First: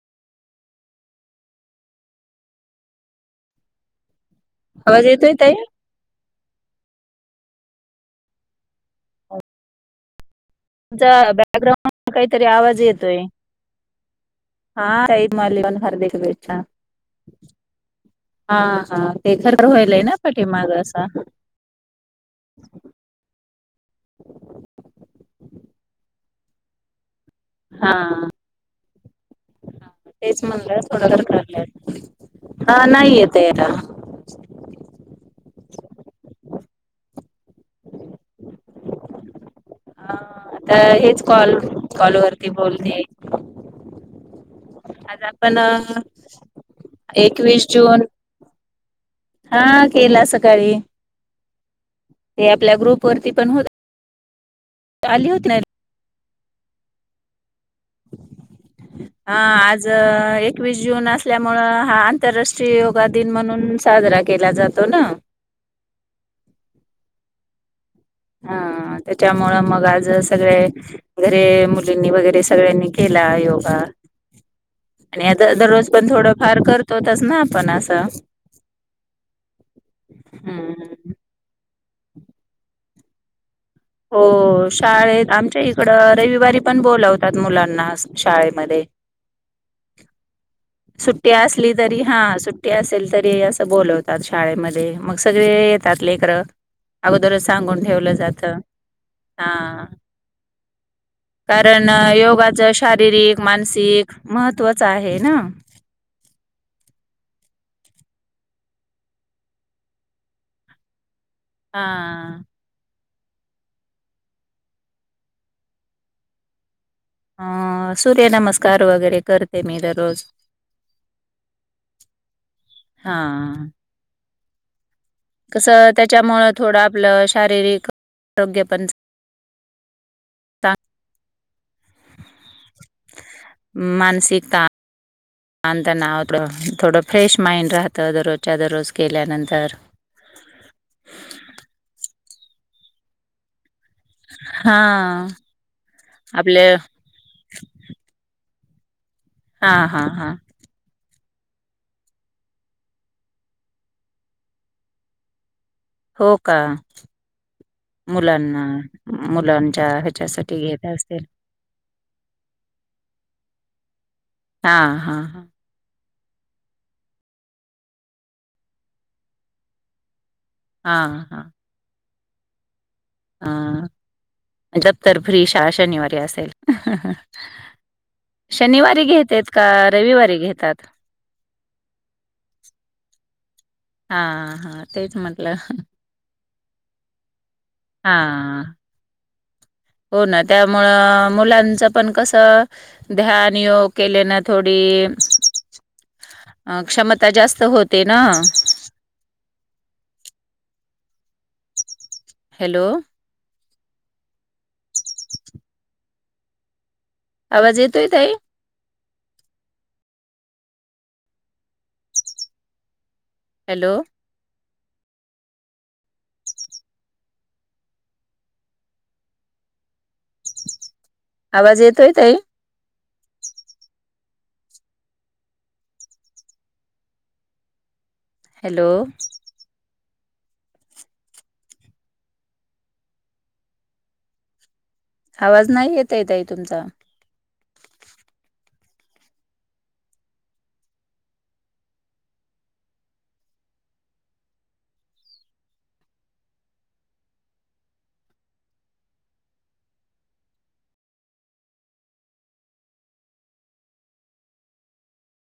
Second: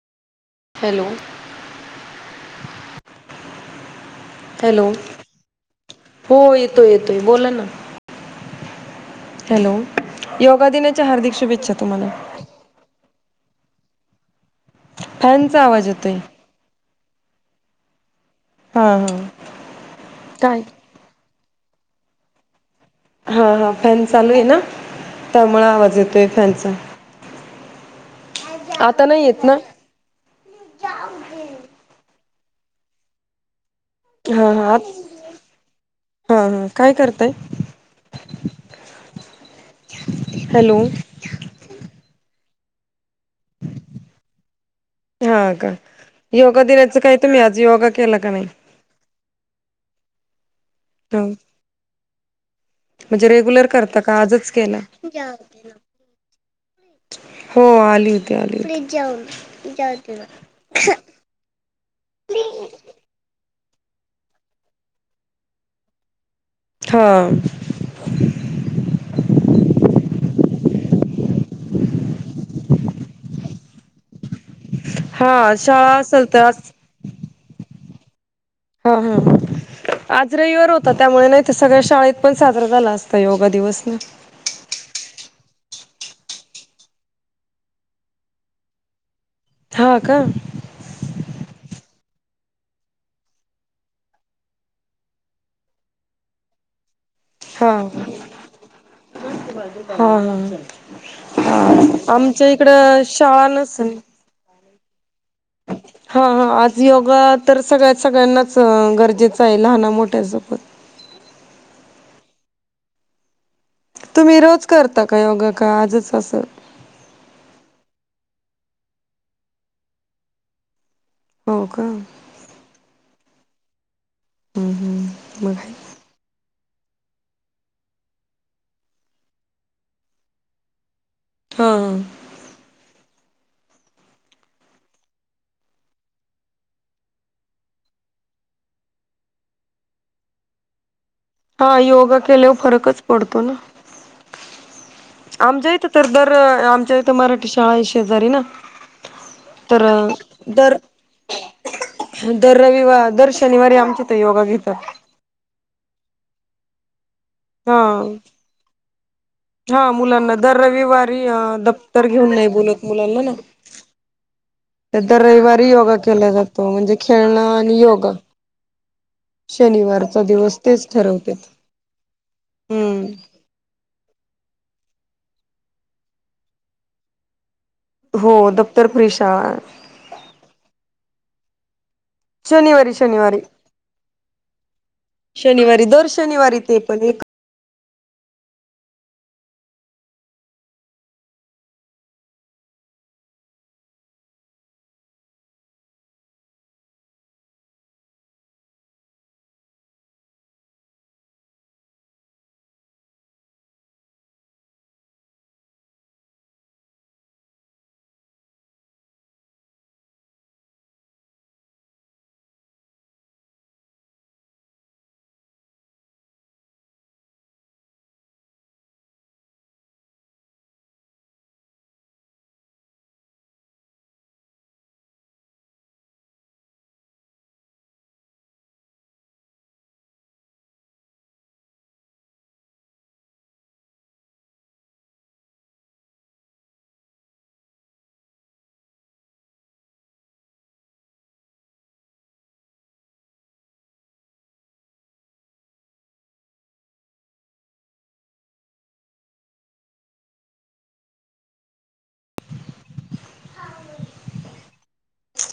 Hello [inaudible] hello आवाज येतोय ताई? हो येतोय येतोय बोला ना हॅलो योगा दिनाच्या तुमचा हार्दिक शुभेच्छा तुम्हाला बॅकग्राउंड काहीतरी आवाज येतोय. हा तुम्हाला फॅनचा पण आवाज हार्दिक येतोय शुभेच्छा हा हा ते खर वयल आहे ना काय पाठीमाग हा हा फॅन चालू आहे ना त्यामुळे आवाज येतोय हा आता नाही येत ना तेच म्हणलं थोडं कर करलंय हा नाही येत आहे हा हा हा हा काय करताय हा हॅलो आता हेच कॉल कॉलवरती बोलणे आज हा आपण का योगा दिनाचं काय तुम्ही आज एकवीस योगा जून केला का नाही हा केला सकाळी ह ते आपल्या ग्रुप म्हणजे वरती पण होत रेग्युलर करता का आजच केला हो आली होती आली होती जाऊ हा आज जाऊदे ना राष्ट्रीय योगा दिन म्हणून साजरा केला जातो ना हा हा त्याच्यामुळं मग आज सगळे घरे मुलींनी वगैरे सगळ्यांनी केले ला योगा [unintelligible] आणि हा आता दररोज शाळा पण असेल थोडं तर आज फार करतोच ना आपण असं हा हा आज रविवार होता हम्म त्यामुळे नाही सगळ्या शाळेत पण साजरा झाला असता योगा दिवस ना. हो शाळेत आमच्या इथं इकडे रविवारी पण बोलावतात मुलांना शाळेमध्ये हा का सुट्टी असली तरी हा सुट्टी असेल तरी असं बोलवतात शाळेमध्ये मग सगळे येतात लेकर अगोदर हा सांगून ठेवलं जात हा हा हा. कारण आमच्या योगाच इकडं शारीरिक शाळा नसेल मानसिक महत्वाच आहे ना हा हा आज योगा तर सगळ्या सगळ्यांनाच गरजेचं आहे लहाना मोठ्या सोबत [inaudible] हा. तुम्ही रोज करता का योगा का आजच असं अं सूर्य नमस्कार वगैरे करते मी दररोज हो का हम्म हा हम्म हम्म मग कसं त्याच्यामुळं थोडं आपलं शारीरिक आरोग्य पण [inaudible] चांग हा हा मानसिकता. आणि त्यांनां थोडं फ्रेश माइंड राहतं दररोजच्या दररोज केल्यानंतर हा योगा केल्यावर फरकच पडतो ना [inaudible] आमच्या इथं तर दर आपले आमच्या इथं मराठी शाळा आहे शेजारी ना हा तर हा हा दर दर रविवार दर शनिवारी आमच्या इथे योगा घेतात हो का हा मुलांना हा मुलांच्या मुलांना दर ह्याच्यासाठी घेत रविवारी असतील दप्तर घेऊ नाही बोलत मुलांना ना [unintelligible] हा हा इधर हा रविवारी योगा [inaudible] केला जातो म्हणजे खेळण आणि योगा शनिवार चा दिवस तेच हा ठरवते हा दफ्तर फ्री शाळा शनिवारी असेल हो दप्तर शनिवारी फ्री घेतेत शाळा का रविवारी घेतात [unintelligible] शनिवारी शनिवारी हा हा तेच म्हटलं शनिवारी [unintelligible] दर शनिवारी ते [unintelligible] पण एक हा [unintelligible] [unintelligible] हो ना त्यामुळं मुलांचं पण कसं ध्यान योग केले ना थोडी [unintelligible] [unintelligible] अ क्षमता जास्त होते ना [unintelligible] हॅलो आवाज येतोय ताई हॅलो आवाज येतोय ताई हॅलो आवाज नाही येताय ताई तुमचा